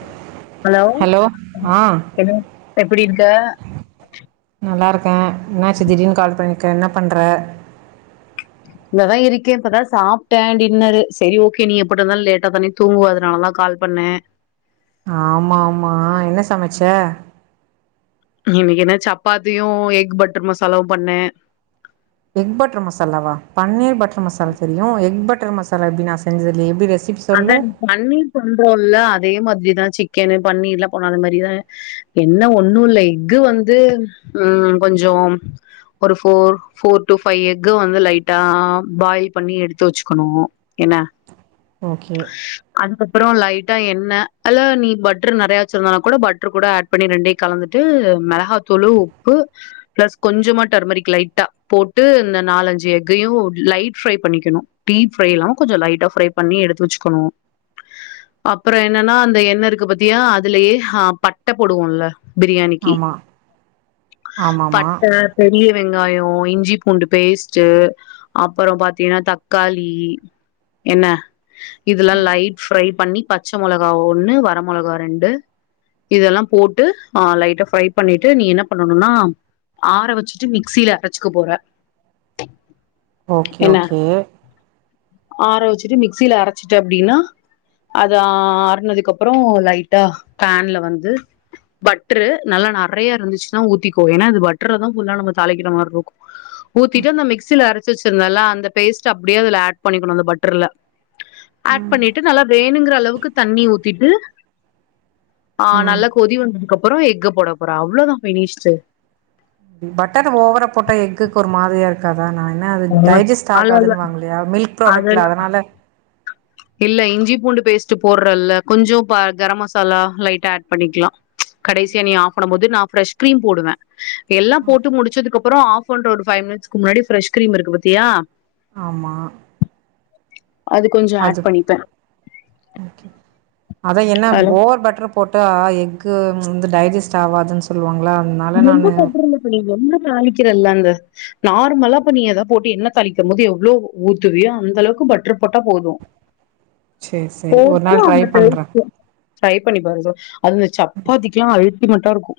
[inaudible] Hello ஆ என்ன எப்படி இருக்க இருக்க என்னச்சு திடீர்னு கால் பண்ணிர்க என்ன பண்ற இங்க தா இருக்கே இப்பதா சாப்ட்ட டின்னரு சரி ஓகே நீ எப்டி இருந்தாலு லேட்டா தானே தூங்குவ அதனால தா கால் பண் ண ஆமா ஆமா என்ன சமைச்ச இன்னைக்கி என்ன சப்பாத்தியு எக் பட்டர் மசாலாவு பண்ண எக் பட்டர் மசாலாவா பன்னீர் பட்டர் மசாலா தெரியும் எக் பட்டர் மசாலா எப்டி நா செஞ்சதில்லையே எப்டி ரெசிபி அதா சொல்லு பன்னிர் பண்றோல்ல அதே மாதிரிதா சிக்கன்னு பன்னீர் எல்லா பன்றோ அது மாரிதா என்ன ஒண்ணு இல்ல எக்கு வந்து உம் கொஞ்சோ ஒரு four four to five egg வந்து லைட்டா பாயில் பண்ணி எடுத்து வச்சுக்கணு என்ன ஓகே அப்றோ லைட்டா எண்ணெ இல்ல நீ பட்ரு நெறையா வச்சிருந்தனா கூட பட்ரு கூட ஆட் பண்ணி ரெண்டையு கலந்துட்டு மிளகாத்தூளு உப்பு பிளஸ் கொஞ்சமா டர்மரிக் லைட்டா போட்டு இந்த நாலஞ்சி எஃகு எப்பயு லைட் ஃப்ரை பண்ணிக்கணு டீப் ஃப்ரை இல்லாம கொஞ்சோ லைட்டா ஃப்ரை பண்ணி எடுத்து வச்சிக்கணு அப்றோ என்னன்னா அந்த எண்ணெருக்கு பாத்தியா அதுலயே ஆ பட்டை போடுவோல்ல பிரியாணிக்கி ஆமாம் ஆமாம்மா பட்ட பெரிய வெங்காயோ இஞ்சி பூண்டு பேஸ்ட்டு அப்பறோ பாத்தீன்னா தக்காளி என்ன இதெல்லா லைட் ஃப்ரை பண்ணி பச்ச மிளகா ஒன்னு வர மிளகா ரெண்டு இதெல்லா போட்டு ஆ லைட்டா ஃப்ரை பண்ணீட்டு நீ என்ன பண்ணணுன்னா ஆற வச்சிட்டு மிக்சில அரச்சுக்க போற ஓகே என்ன ஓகே ஆற வச்சிட்டு மிக்சில அரச்சிட்ட அப்டின்னா அத ஆறனதுக்கப்றோ லைட்டா பேன்ல வந்து பட்ரு நல்லா நெறயா இருந்துச்சின்னா ஊத்திக்கோ ஏன்னா இது பட்டர்லதா ஃபுல்லா நம்ம தாளிக்கிற மாரி இருக்கு ஊத்தீட்டு அந்த மிக்சில அரச்சி வச்சிருந்தல அந்த பேஸ்ட் அப்டியே அதுல ஆட் பண்ணிக்கணு அந்த பட்டர்ல ஆட் பண்ணீட்டு நல்லா வேணுங்ற அளவுக்கு தண்ணி ஊத்தீட்டு ஆ ம் நல்லா கொதி வந்ததுக்கு அப்றோ எஃக்க போட போறோ அவ்ளோதா பினிஷ்டு பட்டர ஓவர போட்ட எஃக்க்கு ஒரு மாதிரியா இருக்காதா அதா நா என்ன அது டைஜெஸ்ட் அதெல்லா ஆகாதுன்னு வாங்கலே மில்க் அதெல்லா ப்ராடக்ட்ல அதனால இல்ல இஞ்சி பூண்டு பேஸ்ட் போடுறல்ல கொஞ்சோ ப கரம் மசாலா லைட்டா ஆட் பண்ணிக்கலா கடேசியா நீ ஆஃப் பண்ணும் போது நா ஃப்ரெஷ் கிரீம் போடுவே எல்லா போட்டு முடிச்சதுக்கப்றோ ஆஃப் பண்ற ஒருஃபைவ் மினிட்ஸ்க்கு முன்னாடி ஃப்ரஷ் கிரீம் இருக்கு பாத்தியா ஆமா அது கொஞ்சோ ஆட் பண்ணிப்பே அதா என்ன அதுல ஓவர் பட்டர் போட்டா எக்கு வந்து டைஜஸ்ட் ஆவாதுன்னு சொல்லுவாங்க ரொம்ப பட்ரு இல்ல இப்ப நீ எண்ணெ தாளிக்கிறல்லா அந் த நார்மலா இப்ப நீ ஏதா போட்டு எண்ணெ தாளிக்கும் போது எவ்ளோ ஊத்துவியோ அந்த அளவுக்கு பட்டர் போட்டா போது சேரி சேரி ஒரு போட்டு நாள் ட்ரை அந்த பண்றே பேஸ்ட் பண்ணி பாரு அது அந்த சப்பாத்திக்குல்லா அல்ட்டிமெட்ட இருக்கு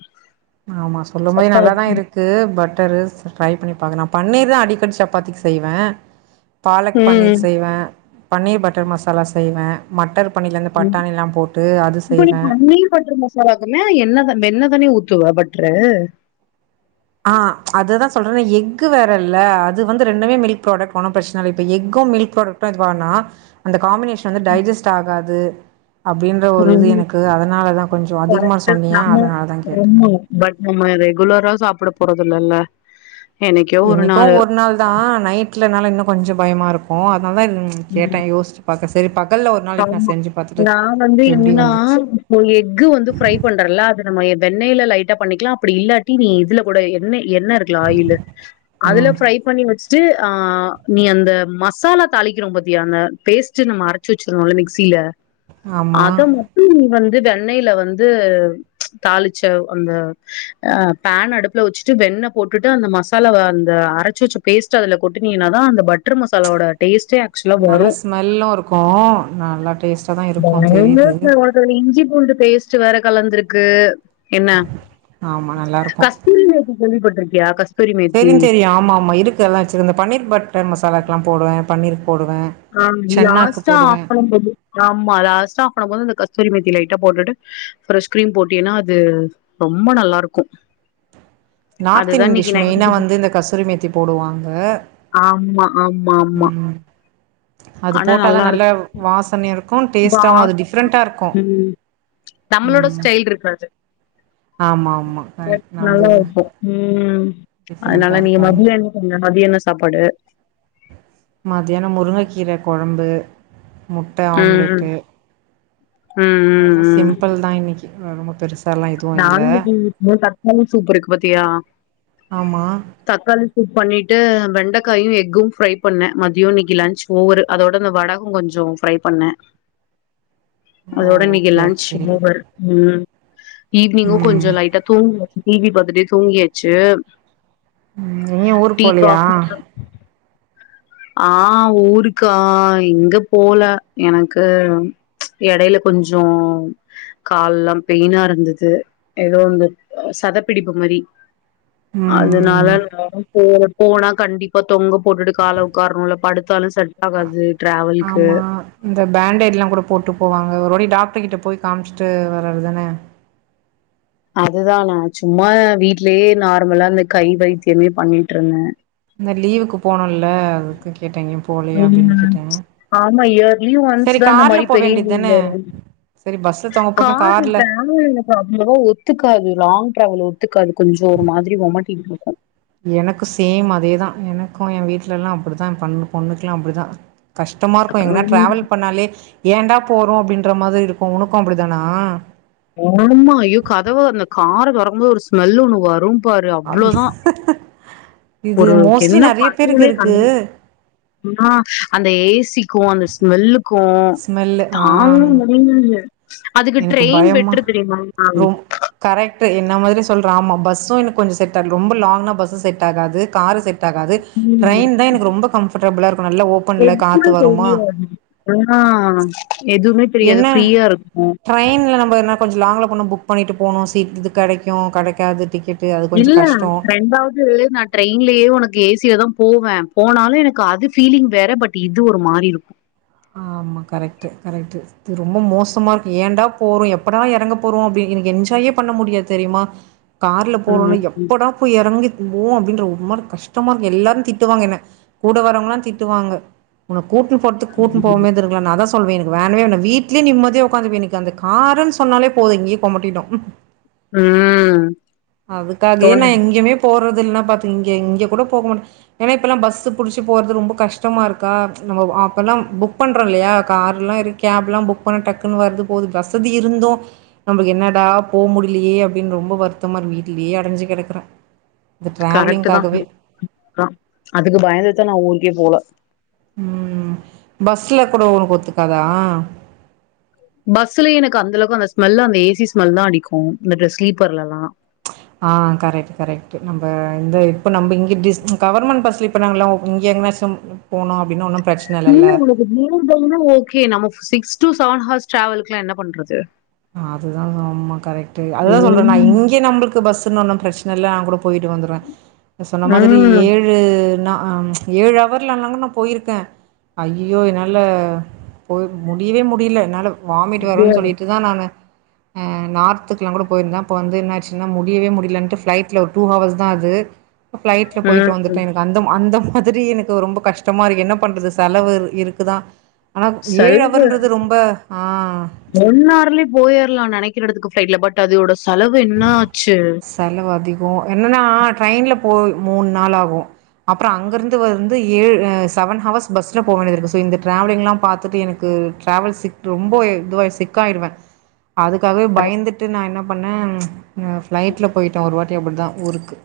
ஆமா சொல்லும் போதே நல்லாதா சப்பாத்தி இருக்கு பட்டரு ட்ரை பண்ணி பாக்கலா பன்னீர் தா அடிக்கடி சப்பாத்திக்கி செய்வே பாலக் ம் பன்னீர் செய்வே பன்னீர் பட்டர் மசாலா செய்வே மட்டர் பன்னீர்ல இந்த ம் பட்டாணிலா போட்டு அது இப்ப நீ செய்வே பன்னீர் பட்டர் மசாலாக்குமே எண்ணெ தா வெண்ணே தானே ஊத் துவ பட்ரு ஆ அததா சொல்றே எக்கு வேற இல்ல அது வந்து ரெண்டுமே மில்க் ப்ராடக்ட் ஒன்னு பிரச்சன இல்ல இப்ப எக்கு கு மில்க் ப்ராடக்ட் இது வானா அந்த காம்பினேஷன் வந்து டைஜெஸ்ட் ஆகாது அப்டின்ற ஒரு இது ம் எனக்கு அதனாலதா கொஞ்சோ அதிகமா கரெக்ட்டு சொன்னீயா நம்ம அதனாலதா கேட்டே ஆமா பட் நம்ம ரெகுலரா சாப்ட போறது இல்லல்ல என்னைக்கோ ஒரு நாள் தா நைட்லனால இன்னு கொஞ்சோ பயமா இருக்கு அதனாலதா இது கேட்டே ம் யோசிச்சி பாக்க செரி பாக் ஆமா நா வந்து எப்டி என்னன்னா வந்துச்சு இப்போ எக்கு வந்து ஃப்ரை பண்றேன்ல அது நம்ம வெண்ணெய்ல லைட்டா பண்ணிக்கலா அப்டி இல்லாட்டி நீ இதுல கூட எண்ணெய் எண்ணெ இருக்குல்ல ஆயிலு அதுல ம் ஃப்ரை பண்ணி வச் சி ஆ நீ அந்த மசாலா தாளிக்குறோ பாத்தியா அந்த பேஸ்ட் நம்ப அரச் சு வச்சுருந்தோல மிக்ஸில ஆமா. அத மட்டு நீ வந் து வெண்ணெய்ல வந்து தாளிச்ச அந்த ஆ ஃபேன் அடுப்புல வச்சிட்டு வெண் ணெ போட்டுட்டு அந்த மசாலாவ அந்த அரச்சி வச்ச போஸ்ட்ட அதுல கொட்டுனீனாத அந்த பட்டர் மசாலாவோட டேஸ்ட் நல்ல ஸ்மெல்லு இருக்கு நல்லா டேஸ்டா தா இருக்கு பயங்கர தெரியுது சுவை. உனக்கு அதுல இஞ்சி பூண்டு பேஸ்ட் வேற கலந்துருக்கு என்ன ஆமா கஸ்தூரி மேத்தி கேள்விபட் ருக்கியா கஸ் தெரியு தெரியுன் ஆமா ஆமா இருக்கு எல்லா வச்சிருந்தே பன்னீர் பட்டர் மசாலாக்குல்லா போடுவே பன்னீர் ஹான் லாஸ்டா ஆஃப்பன்ன போது ஆமா லாஸ்டா ஆஃப்பன்ன போது இந்த கஸ்தூரி மேத்தி லைட்டா போட்டுட்டு ஃப்ரெஷ் க்ரீம் போட்டீன்னா அது ரொம்ப நல்லா இருக்கும் நார்த் இன்டிஷ் மெயினா வந்து இந்த கஸ்தூரி மேத்தி போடுவாங்க ஆமா ஆமா ஆமா ம் அது ஆனா போட்டாதா நல்லா நல்ல இருக்கு வாசனைய இருக்குன் பா டேஸ்ட்டாவு அது டிஃப்ரெண்ட்டா இருக்குன் ம் நம்மளோட ஸ்டைல் இருக்காது ஆமா ஆமா ம் கரெக்ட் நல்லா நம்புள்து இருக்கும் ம் டிஃப்ரெண்ட்டா அதனால நீங்க இருக்கு [unintelligible] இருங்க மதிய என்ன சாப்பாடு மதியான முருங்கைக்கீரை கொழம்பு முட்ட ம் ஆம்லெட்டு ம் அவ்ளோ ம் தா ம் சிம்பிள் தா இன்னிக்கி ரொம்ப பெருசு நானு இன்னைக்கி மோர் தக்காளி சூப் இருக்கு பாத்தியா ஆமா தக்காளி சூப் பண்ணிட்டு வெண்டக்காயு எக்கு ஃப்ரை பண்ண மதியோ இன்னைக்கு லன்ச் ஓவரு அதோட இந்த வடகோ கொஞ்ச ஃப்ரை பண்ணே ஓ அதோட இன்னைக்கி ஓகே லன்ச் ஓகே ஓவர் ம் ஈவினிங்கு ம் கொஞ்சோ லைட்டா தூங்கியாச்சு டிவி பாத்துட்டே தூங்கியாச்சு ம் எங்கயு ஊருக்கு டீ போலையா காஃபி எலா ஆ ஊருக்கா எங்க போல எனக்கு எடையில கொஞ்ஜோ கால்லா பெயினா இருந்தது ஏதோ இந்த சதப்பிடிப்பு மாரி அதுனால ம் நா போல போனா கண்டிப்பா தொங்க போட்டுட்டு கால உக்காரனுல படுத் அ ஆமா இந்த பேண்டேடுலான் கூட போட்டு போவாங்க ஒரு வாட்டி டாக்டர் கிட்ட போய் காமிச்ட்டு வரதுதானே அதுதா நா சும்மா வீட்லயே நார்மலா இந்த கை வைத்தியமே பண்ணிட்ருந்த இந்த லீவுக்கு போனுல் ல அதுக்கு கேட்ட எங்கயு போலையா அப்டினு ம் கேட்டே ஆமா இயர்லி ஒன்ஸ் சேரி தா இந்த கார்ல மாரி போ பெரிய வேண்டிதான லீவ் வரு காரு கார்ல இப்ப ஆனு எனக்கு அவ்ளவா ஒத்துக்காது லாங் டிராவல் ஒத்துக்காது கொஞ்சோ ஒரு மாதிரி ஒமட்டிடு வ எனக்கு சேம் அதேதா எனக்கு என் வீட்லலா அப்புடிதா ஏ பொண்ணுக்கெல்லா அப்புடிதா கஷ்டமா இருக்கு எங்கனா ம் ட்ராவல் பண்ணாலே ஏண்டா போறோ அப்டின்ற மாதிரி இருக்கு உனக்கு அப்டிதானா ஆமா ஐயோ கதவ அந்த கார தொறக்கும் போது ஒரு ஸ்மெல் ஒண்ணு வரும் பாரு அத் அவ்ளோதா ஒரு என்ன பண்னுனே இருக்கு கண்டு புடி அந்த ஏசி க்கு அந்த ஸ்மெல்லுக்கு ஸ்மெல்லு ஆ தாங்க முடியாது அதுக்கு ட்ரெயின் பெட் மா ரொம் கரெக்ட் என்ன மாரி சொல் ஆமா பஸ்ஸு எனக்கு கொஞ்ச செட் ஆகல ரொம்ப லாங் பஸ்ஸு செட் ஆகாது காரு செட் செட் ஆகாது ம் ட்ரைன் தா எனக்கு ரொம்ப கம்ஃபர்டபிலா இருக்கு நல்லா ஓபன்ல எதுமே காத்து வருமா தெரியாது ஆ எதுமே என்ன ட்ரெயின்ல நம்ப என்ன கொஞ்ச லாங்ல போனா புக் பண்ணிட்டு போனு சீட் இது கெடைக்கு கெடைக்காது டிக்கெட் இல்ல ரெண்டாவது நா ட்ரெயின்லயே ஒனக்கு ஏசியதா போவே போனாலு எனக்கு அது ஃபிலிங் வேற பட் இது ஒரு மாரி இருக் ஆமா கரெக்ட் கரெக்ட் இது ரொம்ப மோசமா இருக்கு ஏன்டா போறோ எப்படா எறங்க போறோ அப்டின் எனக்கு என்ஜாயே பண்ண முடியா தெரியுமா கார்ல போறோன ம் எப்படா போய் எறங்கி ஓ அப்படின்ற ஒரு மாரி கஷ்டமா இருக்கு எல்லாரும் திட்டுவாங்க என்ன கூட வர்வங்கல்லா திட்டுவாங்க உன்ன கூட்டுனு போறத்துக் கூட்டு ம் போவாமயே இருந்துருக்கலா நா அதா சொல்வ எனக்கு வேணவே வேணா வீட்லயே நிம்மதியா உக்காந்துகுவ எனக்கு அந்த காருன் சொன்னாலே போது இங்கே கொமடிடு உம் அதுக்காகே நா எங்கயுமே போ றது இல்லனா பாத்துக்க இங்க இங்க கூட போக மாட்ட என்ன இப்பல்லா பஸ்சூ புடிச்சு போறது ரொம்ப கஷ்டமா இருக்கா நம்ம அப்போல்லா புக் பண்ணறோ இல்லையா கார்லா இருக்க கேப் எல்லா புக் பண்ண டக்குன்னு வருது போது வசதி இருந்து நம்மக்கு என்னடா போ முடிலையே அப்படின்னு ரொம்ப வருத்தமா வீட்டுலேயே அடஞ்சு கடக்குற கரெக்ட் தா அதுக்கு பயந்துதா நா ஊருக்கே போல உம் பஸ்ல கூட உனக்கு ஒத்துக்காதா பஸ்ல எனக்கு அந்த அளவுக்கு அந்த ஸ்மெல்ல அந்த ஏ சி ஸ்மெல் தா அடிக்கு இந்த ஸ்லீப்பர்லல்லா ஆ கரெக்ட் கரக்ட் நம்ம இந்த இப்ப நம்ம இங்க கவர்மெண்ட் பஸ் இப்ப நாங்களா இங்க சம் போனோ அப்படின்னா ஒன் இல்ல ஒரு மூணு ஹார் நா ஓகே நம்ம சிக்ஸ் டு செவன் ஹர்ஸ் டிரவல்கல்லா என்ன பண்றது அதுதா சம்மா கரெக்ட் அதுதா சொல்றல ம் இங்க நம்மளுக்கு பஸ்ன்னு ஒண்ணு பிரச்சன இல்ல போயிட்டு வந்துருவ சொன்ன மாதிரி ம் ஏழு நா ஆ ஏழு அவர்ல அனாலு நா போயிருக்க அய்யய்யோ என்னால போய் முடியவே முடியல என்னால வாமிட் வரும்ன்னு சொல்லிட்டு ஆனான அ நார்த்துக்குல்லா கூட போயிருந்த அப்ப வந்து என்னாச்சுன்னா முடியவே முடியலட்டு ஃபளைட்ல ஒரு டூ ஹவர்ஸ் தா அது ஃபளைட்ல போயிட்டு வந்துட்ட ம் எனக்கு அந்த அந்த மாதிரி எனக்கு ரொம்ப கஷ்டமா இருக்கு என்ன பண்றது செலவு இருக்குதா ஆனா ஏழு செலவு அவர்ன்றது ரொம்ப ஆ போயிர்லா நினைக்கற எடதுக்கு ஃபளைட்ல பட் அதோட செலவு என்ன ஆச்சு செலவு அதிகோ என்னன்னா ட்ரெயின்ல போ மூணு நாள் ஆகும் அப்புறம் அங்கருந்து வந்து ஏ செவன் ஹவர்ஸ் பஸ்ல போக வேண்டியது இருக்கு சோ இந்த டிராவலிங்லா பார்த்துட்டு எனக்கு டிராவல் சிக் ரொம்ப இது சிக் ஆயிடுவ அதுக்காகவே பயந்துட்டு நா என்ன பண்ண ஃபளைட்ல போயிட்டே ஒரு வாட்டி அப்படிதா ஊருக்கு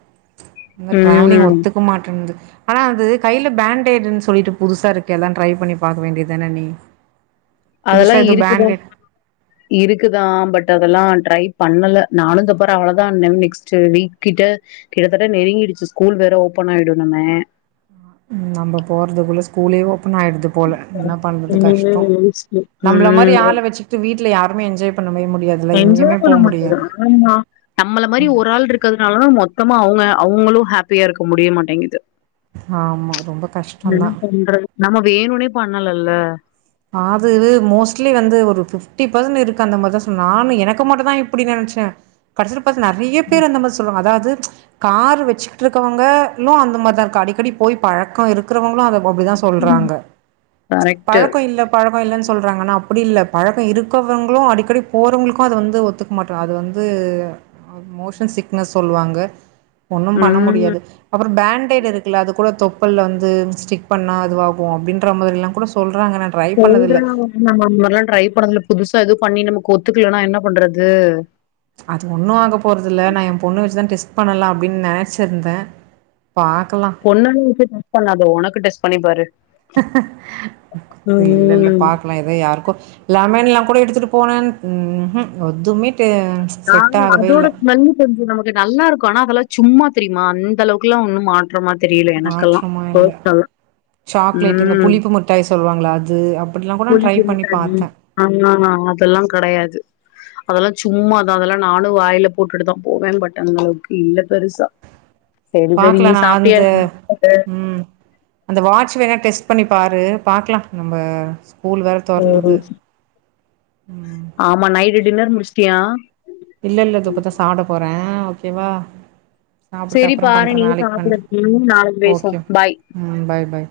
இந்த டிராவலிங் ம் ஒத்துக்க மாட்டேங்குது ஆனா வந்த கையில பேண்டேடுன்னு சொல்லிட்டு புதுசா இருக்கு எல்லா டிரை பண்ணி பாக்க வேண்டியதுதான நீ அதெல்லா புதுசா எதோ இருக்குத பேண்டேட் இருக்குதா பட் அதெல்லா ட்ரை பண்ணல நானு இந்த பாரு அவளோ தா நெக்ஸ் வீக் கிட்ட கிட்டத்தட்ட நெருங்கிடுச்சு ஸ்கூல் வேற ஓப்பன் ஆயிடூநுமே நம்ம போறதுக்குள்ள ஸ்கூலே ஓபன் ஆயிடுது போல என்ன பண்றது கஷ்டோ நம்மள மாரி ம் ஆள வச்சுட்டு வீட்டுல யாருமே என்ஜாய் பண்ணவே முடியாதுல்ல எங்கேயுமே என்ஜாய் போ பண்ண முடியல முடியாது ஆமா நம்மள மாதிரி ஒரு ஆள் இருக்கிறதுனாலதா மொத்த ம அவங்க அவங்களு ஹாப்பியா இருக்க முடிய மாட்டிங்குது ஆமா ரொம்ப ம் கஷ்டந்தா என்ன பண்றது நம்ம வேணுமனே பண்ணலல்ல அது மோஸ்ட்லி வந்து ஒரு பிப்டி பெர்சன்ட் இருக்கு அந்த மாரிதா சொன்ன நானு எனக்கு மட்டுதா இப்டி நெனச்ச கடசில பாத்தா நெரிய பேர் அந்த மாதி சொல்றாங்க அதா கார் வச்சுட்டு இருக்கவங்க இன்னு அந்த மாரிதா இருக்கு அடிக்கடி போய் பழக்க இருக்றவங்களு அத அப்டிதா ம் சொல்றாங்க கரெக்ட்டு பழக் பரவா இல்லன்னு சொல்றாங்க ஆனா அப்டி இல்ல பழக்க இருக்கவங்களு அடிக்கடி போறவங்ளுக்கு அது வந்து ஒத்துக்க மாட்ட அது வந்து மோசன் சிக்னஸ் சொல்லுவாங்க ஒன்னு பண்ண ம் முடியாது ஒரு பேண்டைட் இருக்குல அது கூட தொப்பல்ல வந்து ஸ்டிக் பண்ணா அதுவாகு அப்டின்றமாதிரலா கூட சொல் சொல்றாங்க ஆன நம்ம அந்த மாரி எல்லா ட்ரை பண்ணது இல்ல புதுசா எது பண்ணி நமக் ஒத்துக்கலனா என்ன பண்றது அது ஒண்ணு ஆக போறதில்ல நா எ பொண்ணு வச்சுதா டெஸ்ட் பண்ணலா அப்டின் நெனச்சிருந்த பொண்ண வச் டெஸ்ட் பண்ணாத உனக்கு டெஸ்ட் பண்ணி பாரு இல்ல இல்ல ம் பாக்லா எதோ யாருக்கொ லெமன்ல கூட எடுத்துட் போன ம் ம் எதுமே நாங்க அதோட ஸ்மெல்லு கொஞ்ச நமக்கு நல்லா க்கானா அதெல்லா சும்மா தெரியுமா அந்த அளவுக்குலா ஒன்னு மாற்றமா தெரியல எனக்கெல்லா மாற்றமா இல்ல சாக்லேட் இந்த ம் புளிப்பு மிட்டாய் சொல்லுவாங்ள அது அப்டிலா கூட ந ட்ரை புளிப்புள்ள பண்ணி தண்ணி பாத்த ஆ அதெல்லா கெடயாது அதெல்லா சும்மாதா அதெல்லா நானு வாயில போட்டுட்டுதா போவே பட் அந்தளவுக்கு இல்ல பெருசா சரி சரி பாக்லா நீ ந சாப்ட்டியா அந்த ம் அந்த வாட்ச் வேணா டெஸ்ட் பண்ணி பாரு பாக்லா நம்ம ஸ்கூல் வேற தொறந்துது ம் ஆமா நைட் டின்னர் முடிச்டியா இல்ல இல்ல து இப்பதா சாப்ட போற ஒகேவா சாப்ட்டு சரி அப்ரோ பாரு பண்ற நீயு நாலிக்கு பண்ற சாப்டு ம் நாளைக்கு பேசுவோ ஓகே பாய் ம் பாய் பாய்